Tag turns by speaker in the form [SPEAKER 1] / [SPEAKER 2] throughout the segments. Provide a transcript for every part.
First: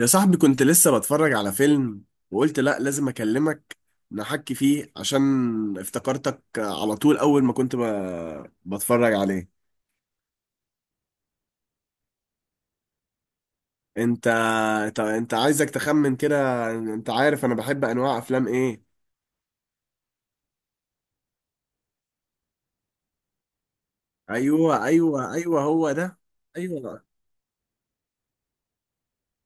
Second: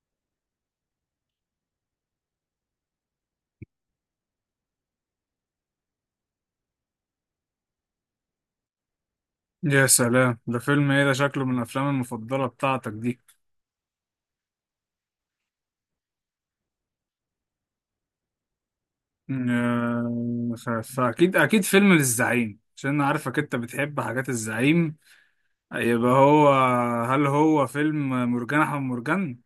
[SPEAKER 1] يا صاحبي، كنت لسه بتفرج على فيلم وقلت لا لازم اكلمك نحكي فيه عشان افتكرتك على طول اول ما كنت بتفرج عليه.
[SPEAKER 2] يا سلام، ده فيلم ايه ده؟ شكله من الافلام المفضله بتاعتك دي.
[SPEAKER 1] انت انت عايزك تخمن كده، انت عارف انا بحب انواع افلام ايه؟
[SPEAKER 2] آه، ف- فاكيد فيلم للزعيم عشان انا عارفك انت بتحب حاجات
[SPEAKER 1] ايوه،
[SPEAKER 2] الزعيم.
[SPEAKER 1] ايوه، ايوه، هو
[SPEAKER 2] يبقى
[SPEAKER 1] ده.
[SPEAKER 2] هو.
[SPEAKER 1] ايوه،
[SPEAKER 2] هل هو فيلم مرجان احمد مرجان؟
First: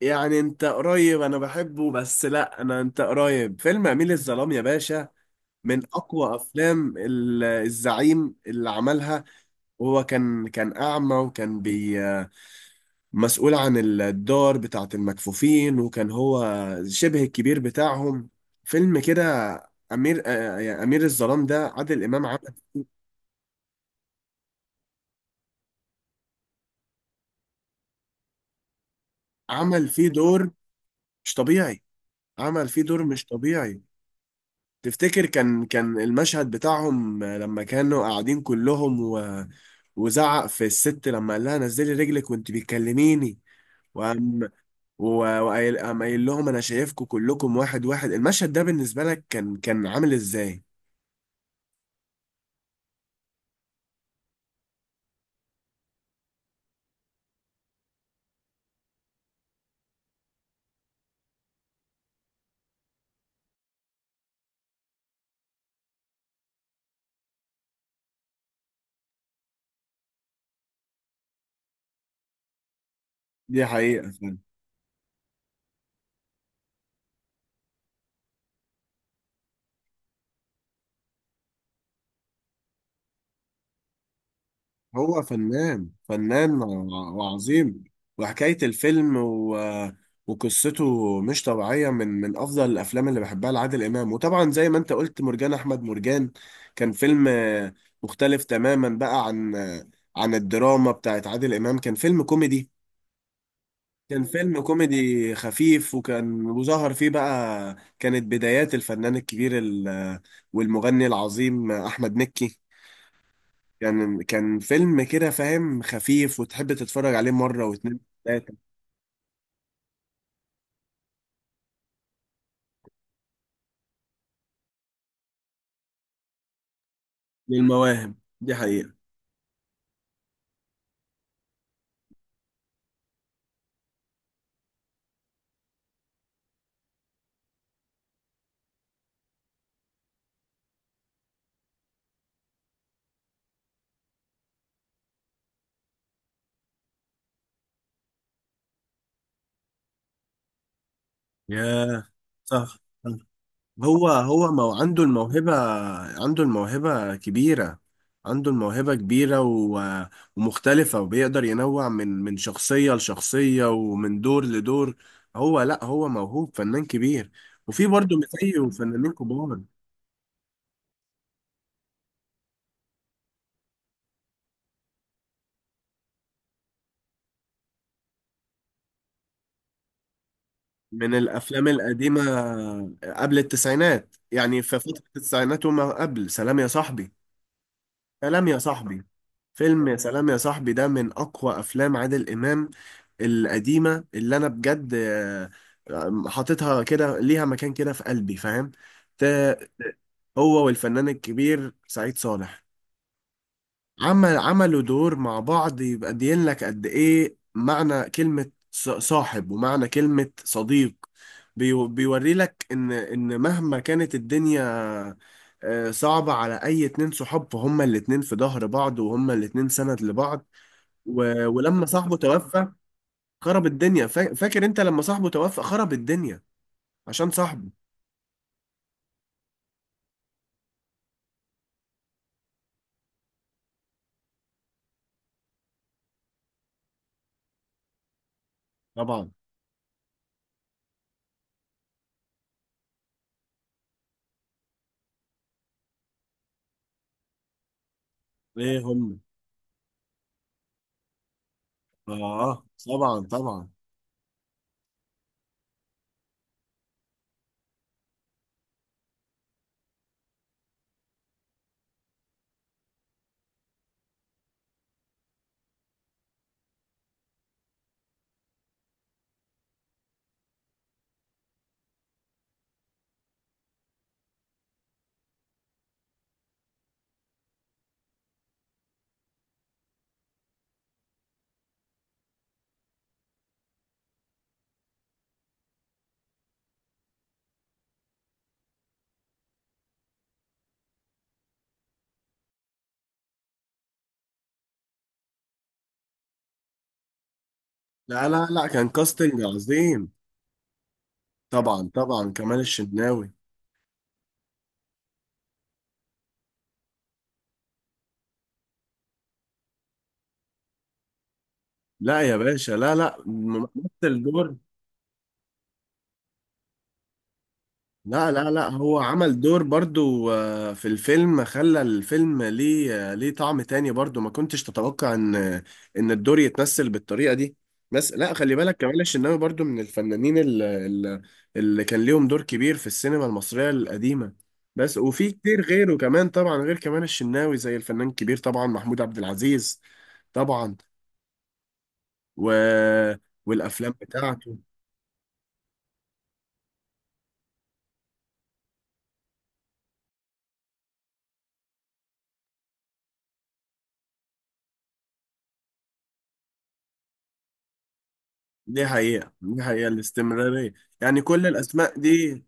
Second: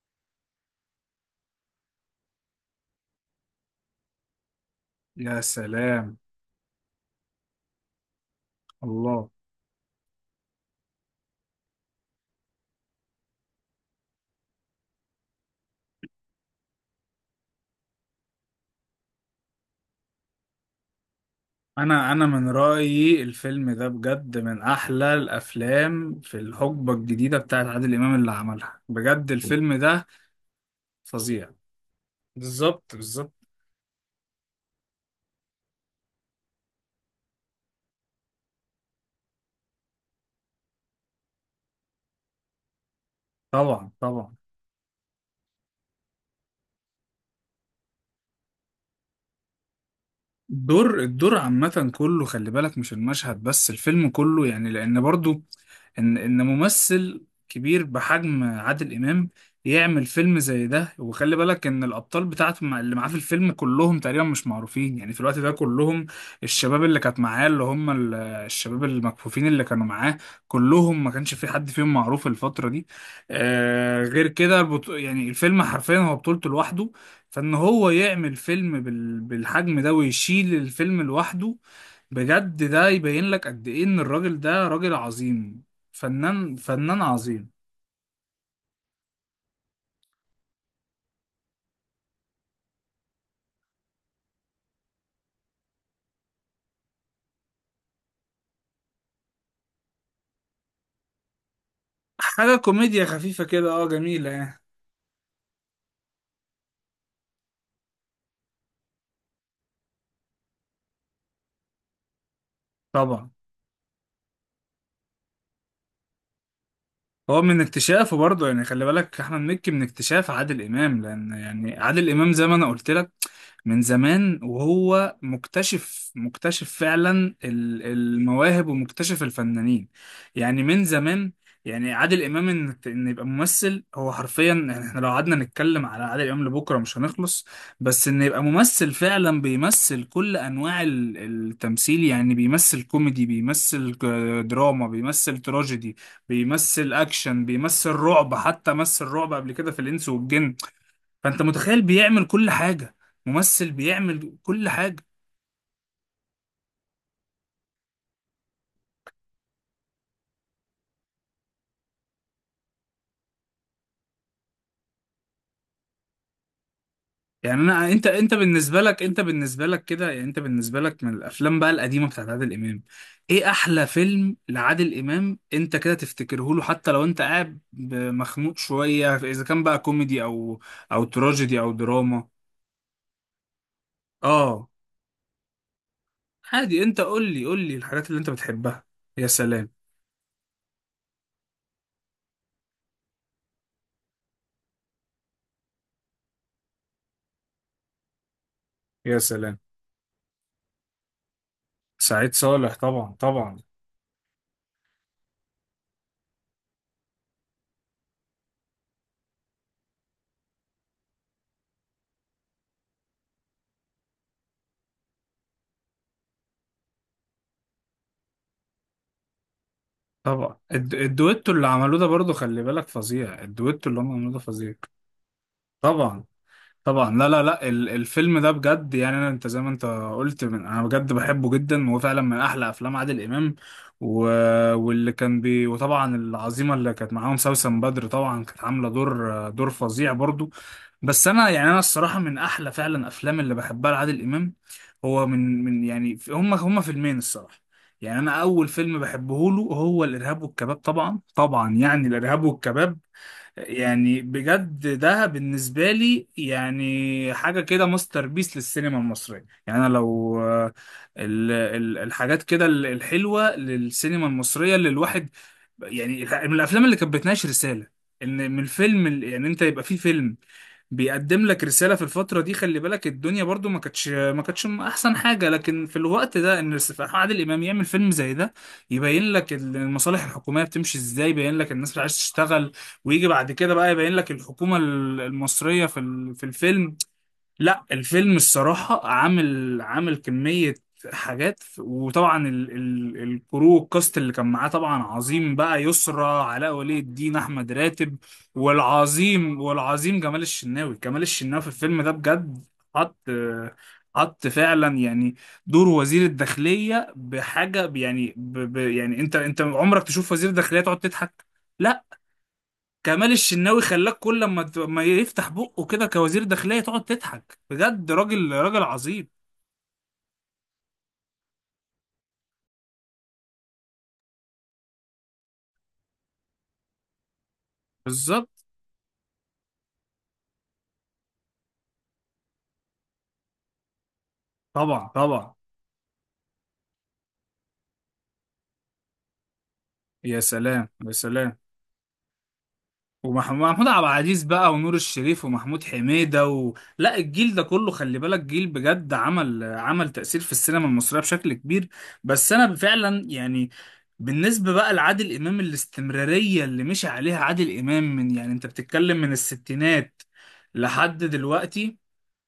[SPEAKER 1] يعني انت قريب، انا بحبه بس لا، انا انت قريب فيلم اميل الظلام يا باشا.
[SPEAKER 2] يا
[SPEAKER 1] من
[SPEAKER 2] سلام.
[SPEAKER 1] اقوى افلام الزعيم اللي عملها.
[SPEAKER 2] الله.
[SPEAKER 1] وهو كان اعمى وكان مسؤول عن الدار بتاعة المكفوفين، وكان هو شبه الكبير بتاعهم. فيلم كده. أمير آه، يعني أمير الظلام ده عادل
[SPEAKER 2] انا
[SPEAKER 1] إمام
[SPEAKER 2] من
[SPEAKER 1] عمل.
[SPEAKER 2] رايي الفيلم ده بجد من احلى الافلام في الحقبه الجديده بتاعت عادل امام اللي عملها، بجد الفيلم
[SPEAKER 1] عمل
[SPEAKER 2] ده
[SPEAKER 1] فيه دور مش
[SPEAKER 2] فظيع.
[SPEAKER 1] طبيعي، عمل فيه
[SPEAKER 2] بالظبط
[SPEAKER 1] دور مش
[SPEAKER 2] بالظبط.
[SPEAKER 1] طبيعي. تفتكر كان المشهد بتاعهم لما كانوا قاعدين كلهم وزعق في الست لما قال لها نزلي رجلك وانت بتكلميني.
[SPEAKER 2] طبعا طبعا.
[SPEAKER 1] وقام وقايل، قام قايل لهم انا شايفكم كلكم واحد واحد. المشهد ده بالنسبة لك كان عامل ازاي؟
[SPEAKER 2] الدور عامة كله، خلي بالك مش المشهد بس، الفيلم كله يعني، لأن برضو إن ممثل كبير بحجم عادل إمام يعمل فيلم زي ده، وخلي بالك إن الأبطال بتاعته اللي معاه في الفيلم كلهم تقريبا مش معروفين، يعني في الوقت ده كلهم الشباب اللي كانت معاه، اللي هم الشباب المكفوفين اللي كانوا معاه كلهم، ما كانش في حد فيهم معروف الفترة دي.
[SPEAKER 1] دي حقيقة.
[SPEAKER 2] غير كده، يعني الفيلم حرفيا هو بطولته لوحده. فان هو يعمل فيلم بالحجم ده ويشيل الفيلم لوحده، بجد ده يبين لك قد ايه ان الراجل ده راجل
[SPEAKER 1] هو
[SPEAKER 2] عظيم.
[SPEAKER 1] فنان،
[SPEAKER 2] فنان
[SPEAKER 1] فنان
[SPEAKER 2] فنان عظيم.
[SPEAKER 1] وعظيم. وحكاية الفيلم وقصته مش طبيعية، من أفضل الأفلام اللي بحبها لعادل إمام. وطبعا زي ما أنت قلت، مرجان أحمد مرجان كان فيلم مختلف تماما بقى عن عن الدراما بتاعت عادل إمام. كان فيلم
[SPEAKER 2] حاجة
[SPEAKER 1] كوميدي،
[SPEAKER 2] كوميديا خفيفة كده، اه
[SPEAKER 1] كان
[SPEAKER 2] جميلة يعني.
[SPEAKER 1] فيلم كوميدي خفيف. وظهر فيه بقى كانت بدايات الفنان الكبير والمغني العظيم أحمد مكي.
[SPEAKER 2] طبعا.
[SPEAKER 1] كان فيلم كده فاهم، خفيف وتحب تتفرج عليه
[SPEAKER 2] هو من
[SPEAKER 1] مرة واتنين
[SPEAKER 2] اكتشافه برضه،
[SPEAKER 1] وتلاتة.
[SPEAKER 2] يعني خلي بالك احمد مكي من اكتشاف عادل امام، لان يعني عادل امام زي ما انا قلت لك من زمان، وهو مكتشف فعلا
[SPEAKER 1] للمواهب. دي
[SPEAKER 2] المواهب
[SPEAKER 1] حقيقة.
[SPEAKER 2] ومكتشف الفنانين، يعني من زمان. يعني عادل امام ان يبقى ممثل، هو حرفيا يعني احنا لو قعدنا نتكلم على عادل امام لبكره مش هنخلص. بس ان يبقى ممثل فعلا بيمثل كل انواع التمثيل، يعني بيمثل كوميدي، بيمثل دراما، بيمثل تراجيدي، بيمثل اكشن، بيمثل رعب، حتى مثل رعب قبل كده في الانس والجن. فانت متخيل
[SPEAKER 1] ياه،
[SPEAKER 2] بيعمل كل
[SPEAKER 1] صح.
[SPEAKER 2] حاجه.
[SPEAKER 1] صح.
[SPEAKER 2] ممثل
[SPEAKER 1] هو
[SPEAKER 2] بيعمل
[SPEAKER 1] هو
[SPEAKER 2] كل
[SPEAKER 1] مو عنده
[SPEAKER 2] حاجه.
[SPEAKER 1] الموهبة، عنده الموهبة كبيرة، عنده الموهبة كبيرة ومختلفة، وبيقدر ينوع من شخصية لشخصية ومن دور لدور. هو لا، هو موهوب فنان كبير.
[SPEAKER 2] يعني
[SPEAKER 1] وفي
[SPEAKER 2] انا انت
[SPEAKER 1] برضه
[SPEAKER 2] انت
[SPEAKER 1] مثيه
[SPEAKER 2] بالنسبه لك
[SPEAKER 1] فنانين
[SPEAKER 2] انت
[SPEAKER 1] كبار.
[SPEAKER 2] بالنسبه لك كده، يعني انت بالنسبه لك من الافلام بقى القديمه بتاعت عادل امام، ايه احلى فيلم لعادل امام انت كده تفتكره له، حتى لو انت قاعد مخنوق شويه، اذا كان بقى كوميدي او
[SPEAKER 1] من
[SPEAKER 2] تراجيدي
[SPEAKER 1] الافلام
[SPEAKER 2] او
[SPEAKER 1] القديمه
[SPEAKER 2] دراما.
[SPEAKER 1] قبل التسعينات، يعني
[SPEAKER 2] اه
[SPEAKER 1] في فتره التسعينات وما قبل. سلام يا
[SPEAKER 2] عادي، انت
[SPEAKER 1] صاحبي.
[SPEAKER 2] قول لي الحاجات اللي انت
[SPEAKER 1] سلام يا
[SPEAKER 2] بتحبها.
[SPEAKER 1] صاحبي.
[SPEAKER 2] يا سلام
[SPEAKER 1] فيلم يا سلام يا صاحبي ده من اقوى افلام عادل امام القديمه اللي انا بجد حاططها كده ليها مكان كده في قلبي، فاهم.
[SPEAKER 2] يا سلام.
[SPEAKER 1] ت- هو والفنان الكبير سعيد
[SPEAKER 2] سعيد
[SPEAKER 1] صالح،
[SPEAKER 2] صالح طبعا طبعا.
[SPEAKER 1] عملوا دور مع بعض يبقى دين لك قد ايه معنى كلمة صاحب ومعنى كلمة صديق. بيوري لك ان مهما كانت الدنيا صعبة على اي اتنين صحاب، فهما الاتنين في ظهر بعض وهما الاتنين سند لبعض.
[SPEAKER 2] طبعا الدويتو اللي
[SPEAKER 1] ولما
[SPEAKER 2] عملوه ده
[SPEAKER 1] صاحبه
[SPEAKER 2] برضو خلي
[SPEAKER 1] توفى
[SPEAKER 2] بالك فظيع،
[SPEAKER 1] خرب
[SPEAKER 2] الدويتو اللي
[SPEAKER 1] الدنيا.
[SPEAKER 2] هم عملوه ده
[SPEAKER 1] فاكر
[SPEAKER 2] فظيع.
[SPEAKER 1] انت لما صاحبه توفى خرب
[SPEAKER 2] طبعا
[SPEAKER 1] الدنيا
[SPEAKER 2] طبعا. لا
[SPEAKER 1] عشان
[SPEAKER 2] لا لا،
[SPEAKER 1] صاحبه.
[SPEAKER 2] الفيلم ده بجد، يعني انا انت زي ما انت قلت من، انا بجد بحبه جدا وهو فعلا من احلى افلام عادل امام. و... واللي كان بي، وطبعا العظيمه اللي كانت معاهم سوسن بدر طبعا، كانت عامله
[SPEAKER 1] طبعا.
[SPEAKER 2] دور فظيع برضو. بس انا يعني انا الصراحه من احلى فعلا افلام اللي بحبها لعادل امام. هو من يعني هم فيلمين الصراحه. يعني انا اول
[SPEAKER 1] ايه
[SPEAKER 2] فيلم
[SPEAKER 1] هم؟
[SPEAKER 2] بحبه له هو الارهاب والكباب، طبعا طبعا، يعني الارهاب
[SPEAKER 1] اه،
[SPEAKER 2] والكباب.
[SPEAKER 1] طبعا، طبعا.
[SPEAKER 2] يعني بجد ده بالنسبة لي يعني حاجة كده ماستر بيس للسينما المصرية، يعني أنا لو الحاجات كده الحلوة للسينما المصرية اللي الواحد، يعني من الافلام اللي كانت بتناقش رساله، ان من الفيلم يعني انت يبقى في فيلم بيقدم لك رساله في الفتره دي، خلي بالك الدنيا برضو ما كانتش احسن حاجه، لكن في الوقت ده ان عادل امام يعمل فيلم زي ده يبين لك المصالح الحكوميه بتمشي ازاي، يبين لك الناس مش عايزه تشتغل، ويجي بعد كده بقى يبين لك الحكومه المصريه في في الفيلم. لا الفيلم الصراحة عامل كمية حاجات. وطبعا ال ال الكاست اللي كان معاه طبعا عظيم بقى، يسرى، علاء ولي الدين، أحمد راتب،
[SPEAKER 1] لا، لا، لا، كان كاستنج عظيم.
[SPEAKER 2] والعظيم جمال الشناوي، جمال الشناوي في
[SPEAKER 1] طبعا،
[SPEAKER 2] الفيلم ده
[SPEAKER 1] طبعا، كمال
[SPEAKER 2] بجد حط
[SPEAKER 1] الشناوي.
[SPEAKER 2] حط فعلا يعني دور وزير الداخلية بحاجة يعني ب يعني انت عمرك تشوف وزير الداخلية تقعد تضحك؟ لا.
[SPEAKER 1] لا يا باشا، لا، لا،
[SPEAKER 2] كمال الشناوي خلاك
[SPEAKER 1] ممثل
[SPEAKER 2] كل
[SPEAKER 1] دور.
[SPEAKER 2] ما ما يفتح بقه كده كوزير داخلية تقعد تضحك، بجد
[SPEAKER 1] لا، لا،
[SPEAKER 2] راجل
[SPEAKER 1] لا،
[SPEAKER 2] راجل
[SPEAKER 1] هو
[SPEAKER 2] عظيم.
[SPEAKER 1] عمل دور برضو في الفيلم، خلى الفيلم ليه ليه طعم تاني برضو، ما كنتش تتوقع ان الدور يتمثل بالطريقة دي. بس لا،
[SPEAKER 2] بالظبط.
[SPEAKER 1] خلي بالك كمال الشناوي برضو من الفنانين اللي كان ليهم دور كبير في السينما المصرية القديمة. بس
[SPEAKER 2] طبعا
[SPEAKER 1] وفي
[SPEAKER 2] طبعا.
[SPEAKER 1] كتير غيره كمان طبعا، غير كمال الشناوي، زي الفنان الكبير طبعا محمود عبد العزيز.
[SPEAKER 2] يا
[SPEAKER 1] طبعا
[SPEAKER 2] سلام يا سلام.
[SPEAKER 1] و...
[SPEAKER 2] ومحمود عبد
[SPEAKER 1] والافلام
[SPEAKER 2] العزيز
[SPEAKER 1] بتاعته.
[SPEAKER 2] بقى، ونور الشريف، ومحمود حميدة، لا، الجيل ده كله خلي بالك جيل بجد، عمل تأثير في السينما المصرية بشكل كبير. بس أنا فعلا يعني بالنسبة بقى لعادل إمام، الاستمرارية اللي مشي عليها عادل إمام من، يعني أنت
[SPEAKER 1] دي
[SPEAKER 2] بتتكلم من
[SPEAKER 1] حقيقة، دي حقيقة
[SPEAKER 2] الستينات
[SPEAKER 1] الاستمرارية. يعني
[SPEAKER 2] لحد
[SPEAKER 1] كل
[SPEAKER 2] دلوقتي.
[SPEAKER 1] الاسماء دي،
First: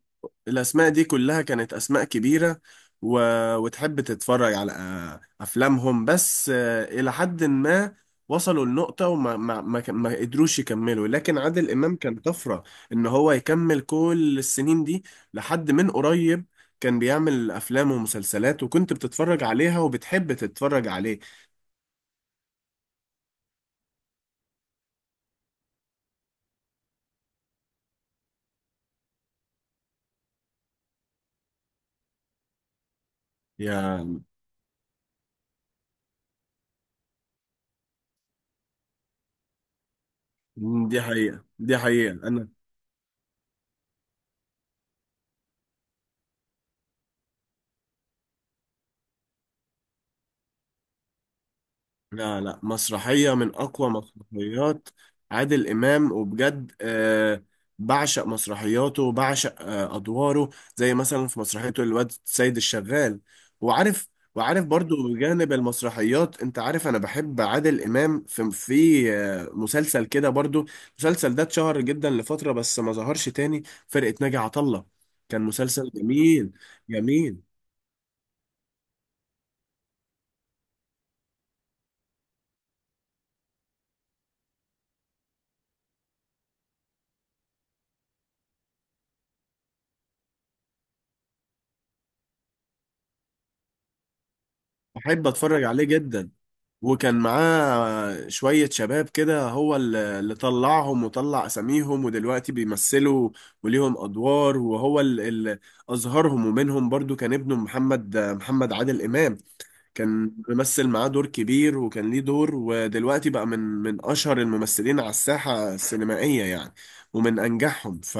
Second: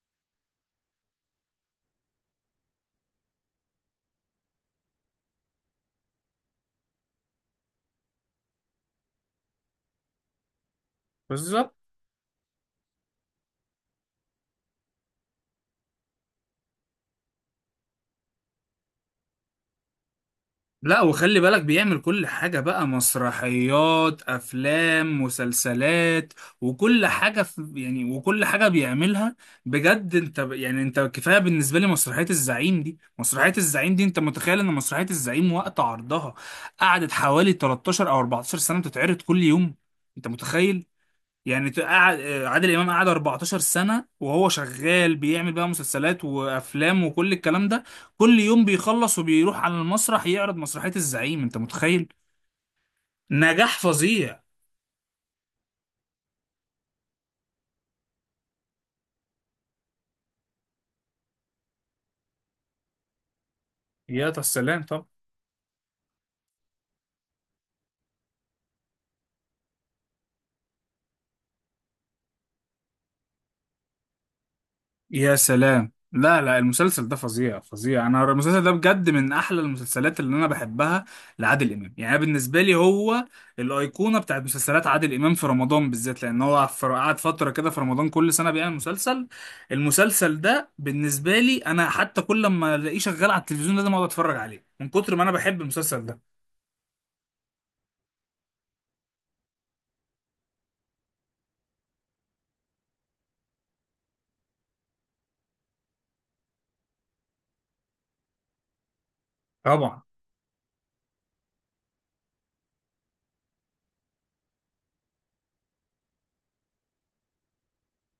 [SPEAKER 1] الاسماء دي كلها كانت اسماء كبيرة و... وتحب تتفرج على افلامهم بس الى حد ما وصلوا لنقطة وما ما ما, ك- ما قدروش يكملوا، لكن عادل
[SPEAKER 2] بالظبط.
[SPEAKER 1] امام كان طفرة، ان هو يكمل كل السنين دي لحد من قريب. كان بيعمل افلام ومسلسلات وكنت بتتفرج عليها وبتحب تتفرج
[SPEAKER 2] لا
[SPEAKER 1] عليه.
[SPEAKER 2] وخلي بالك بيعمل كل حاجة بقى، مسرحيات، أفلام، مسلسلات، وكل حاجة في يعني، وكل حاجة بيعملها بجد. أنت يعني أنت كفاية بالنسبة لي مسرحية الزعيم دي، مسرحية الزعيم دي أنت
[SPEAKER 1] يا.
[SPEAKER 2] متخيل إن مسرحية الزعيم وقت عرضها قعدت حوالي 13 أو 14 سنة بتتعرض كل يوم، أنت متخيل؟
[SPEAKER 1] دي حقيقة،
[SPEAKER 2] يعني
[SPEAKER 1] دي حقيقة.
[SPEAKER 2] قعد
[SPEAKER 1] أنا
[SPEAKER 2] عادل امام، قعد 14 سنه وهو شغال بيعمل بقى مسلسلات وافلام وكل الكلام ده، كل يوم بيخلص وبيروح على المسرح يعرض مسرحيه الزعيم، انت متخيل؟
[SPEAKER 1] لا، لا، مسرحية من
[SPEAKER 2] نجاح
[SPEAKER 1] أقوى
[SPEAKER 2] فظيع.
[SPEAKER 1] مسرحيات عادل إمام وبجد بعشق مسرحياته وبعشق أدواره، زي مثلا في مسرحيته الواد سيد الشغال. وعارف
[SPEAKER 2] يا
[SPEAKER 1] وعارف
[SPEAKER 2] سلام
[SPEAKER 1] برضو
[SPEAKER 2] طبعا.
[SPEAKER 1] بجانب المسرحيات، أنت عارف أنا بحب عادل إمام في مسلسل كده برضو. المسلسل ده اتشهر جدا لفترة بس ما ظهرش تاني، فرقة ناجي عطا الله.
[SPEAKER 2] يا
[SPEAKER 1] كان مسلسل
[SPEAKER 2] سلام، لا
[SPEAKER 1] جميل،
[SPEAKER 2] لا المسلسل ده
[SPEAKER 1] جميل.
[SPEAKER 2] فظيع فظيع، انا المسلسل ده بجد من احلى المسلسلات اللي انا بحبها لعادل امام، يعني أنا بالنسبه لي هو الايقونه بتاعت مسلسلات عادل امام في رمضان بالذات، لان هو قعد فتره كده في رمضان كل سنه بيعمل مسلسل، المسلسل ده بالنسبه لي انا حتى كل ما الاقيه شغال على التلفزيون لازم اقعد اتفرج عليه من كتر ما
[SPEAKER 1] بحب
[SPEAKER 2] انا بحب
[SPEAKER 1] أتفرج عليه
[SPEAKER 2] المسلسل
[SPEAKER 1] جدا.
[SPEAKER 2] ده.
[SPEAKER 1] وكان معاه شوية شباب كده هو اللي طلعهم وطلع أساميهم ودلوقتي بيمثلوا وليهم أدوار، وهو اللي أظهرهم. ومنهم برضو كان ابنه محمد عادل إمام.
[SPEAKER 2] طبعا.
[SPEAKER 1] كان ممثل معاه دور كبير وكان ليه دور، ودلوقتي بقى من أشهر الممثلين على الساحة السينمائية يعني، ومن أنجحهم. ف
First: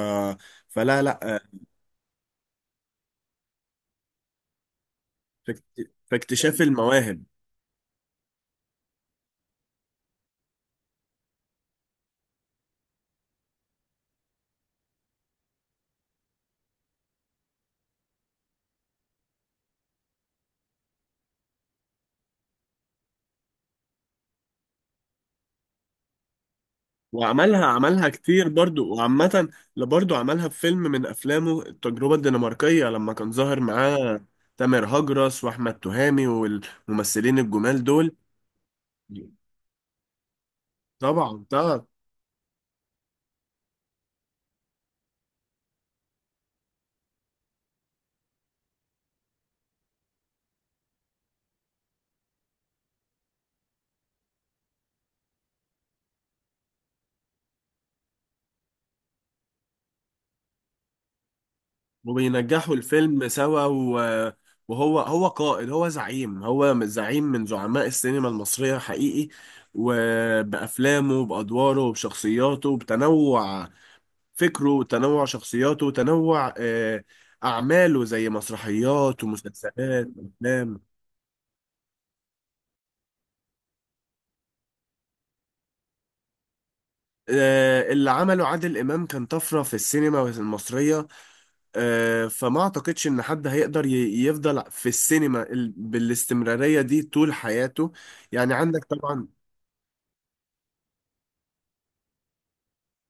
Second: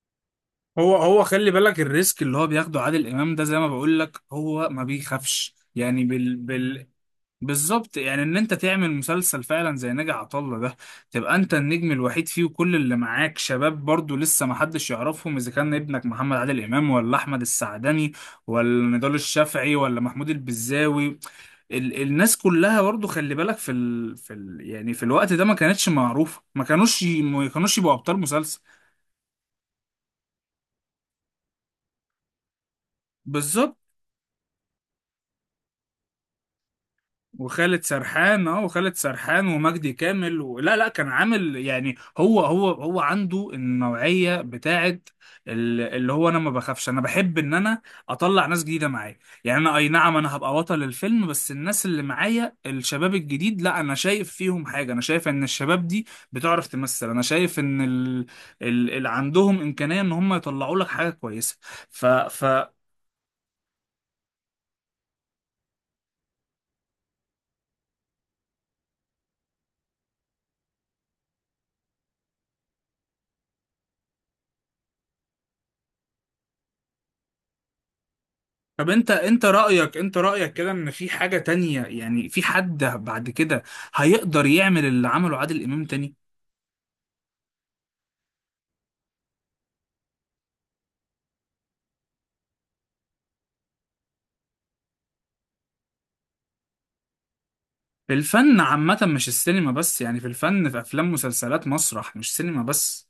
[SPEAKER 2] هو
[SPEAKER 1] فلا
[SPEAKER 2] هو
[SPEAKER 1] لا
[SPEAKER 2] خلي بالك الريسك اللي هو بياخده عادل امام ده زي ما بقول لك هو ما بيخافش،
[SPEAKER 1] فاكت-
[SPEAKER 2] يعني
[SPEAKER 1] فاكتشاف المواهب.
[SPEAKER 2] بالظبط، يعني ان انت تعمل مسلسل فعلا زي ناجي عطا الله ده، تبقى انت النجم الوحيد فيه وكل اللي معاك شباب برضو لسه ما حدش يعرفهم، اذا كان ابنك محمد عادل امام، ولا احمد السعدني، ولا نضال الشافعي، ولا محمود البزاوي، الناس كلها برضو خلي بالك في ال في ال يعني في الوقت ده ما كانتش معروفة، ما كانوش يبقوا
[SPEAKER 1] عملها
[SPEAKER 2] ابطال
[SPEAKER 1] كتير
[SPEAKER 2] مسلسل.
[SPEAKER 1] برضو وعامة. لا برضو عملها في فيلم من أفلامه، التجربة الدنماركية، لما كان ظاهر
[SPEAKER 2] بالظبط.
[SPEAKER 1] معاه تامر هجرس وأحمد تهامي والممثلين الجمال دول.
[SPEAKER 2] وخالد سرحان ومجدي كامل لا لا كان
[SPEAKER 1] طبعا،
[SPEAKER 2] عامل
[SPEAKER 1] طبعا.
[SPEAKER 2] يعني هو عنده النوعية بتاعت اللي هو انا ما بخافش، انا بحب ان انا اطلع ناس جديدة معايا. يعني انا اي نعم انا هبقى بطل الفيلم بس الناس اللي معايا الشباب الجديد، لا انا شايف فيهم حاجة، انا شايف ان الشباب دي بتعرف تمثل، انا شايف ان اللي عندهم امكانية ان هم يطلعوا لك حاجة كويسة. ف... ف...
[SPEAKER 1] وبينجحوا الفيلم سوا. وهو هو قائد، هو زعيم، هو زعيم من زعماء السينما المصرية حقيقي، وبأفلامه وبأدواره وبشخصياته وبتنوع فكره وتنوع شخصياته وتنوع أعماله زي
[SPEAKER 2] طب انت
[SPEAKER 1] مسرحيات
[SPEAKER 2] انت رأيك،
[SPEAKER 1] ومسلسلات
[SPEAKER 2] انت رأيك كده
[SPEAKER 1] وأفلام.
[SPEAKER 2] ان في حاجة تانية، يعني في حد بعد كده هيقدر يعمل اللي عمله عادل امام تاني؟
[SPEAKER 1] اللي عمله عادل إمام كان طفرة في السينما المصرية. فما أعتقدش إن حد هيقدر يفضل في السينما بالاستمرارية دي طول حياته.
[SPEAKER 2] في
[SPEAKER 1] يعني
[SPEAKER 2] الفن
[SPEAKER 1] عندك
[SPEAKER 2] عامة مش
[SPEAKER 1] طبعا،
[SPEAKER 2] السينما بس، يعني في الفن، في افلام، مسلسلات، مسرح، مش سينما بس.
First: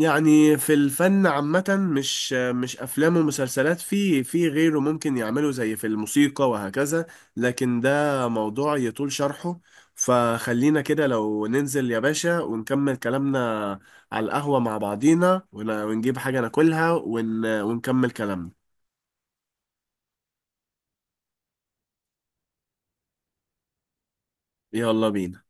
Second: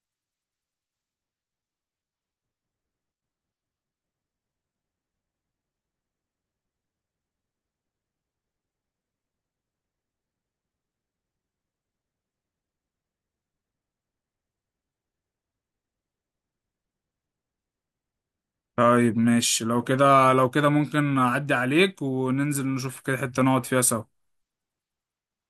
[SPEAKER 1] يعني في الفن عامة، مش أفلام ومسلسلات، في غيره ممكن يعملوا زي في الموسيقى وهكذا، لكن ده موضوع يطول شرحه. فخلينا كده لو ننزل يا باشا ونكمل كلامنا على القهوة مع بعضينا ونجيب حاجة ناكلها ونكمل كلامنا.
[SPEAKER 2] طيب ماشي، لو كده لو كده ممكن اعدي عليك وننزل نشوف كده حتة نقعد فيها سوا.
[SPEAKER 1] يلا بينا.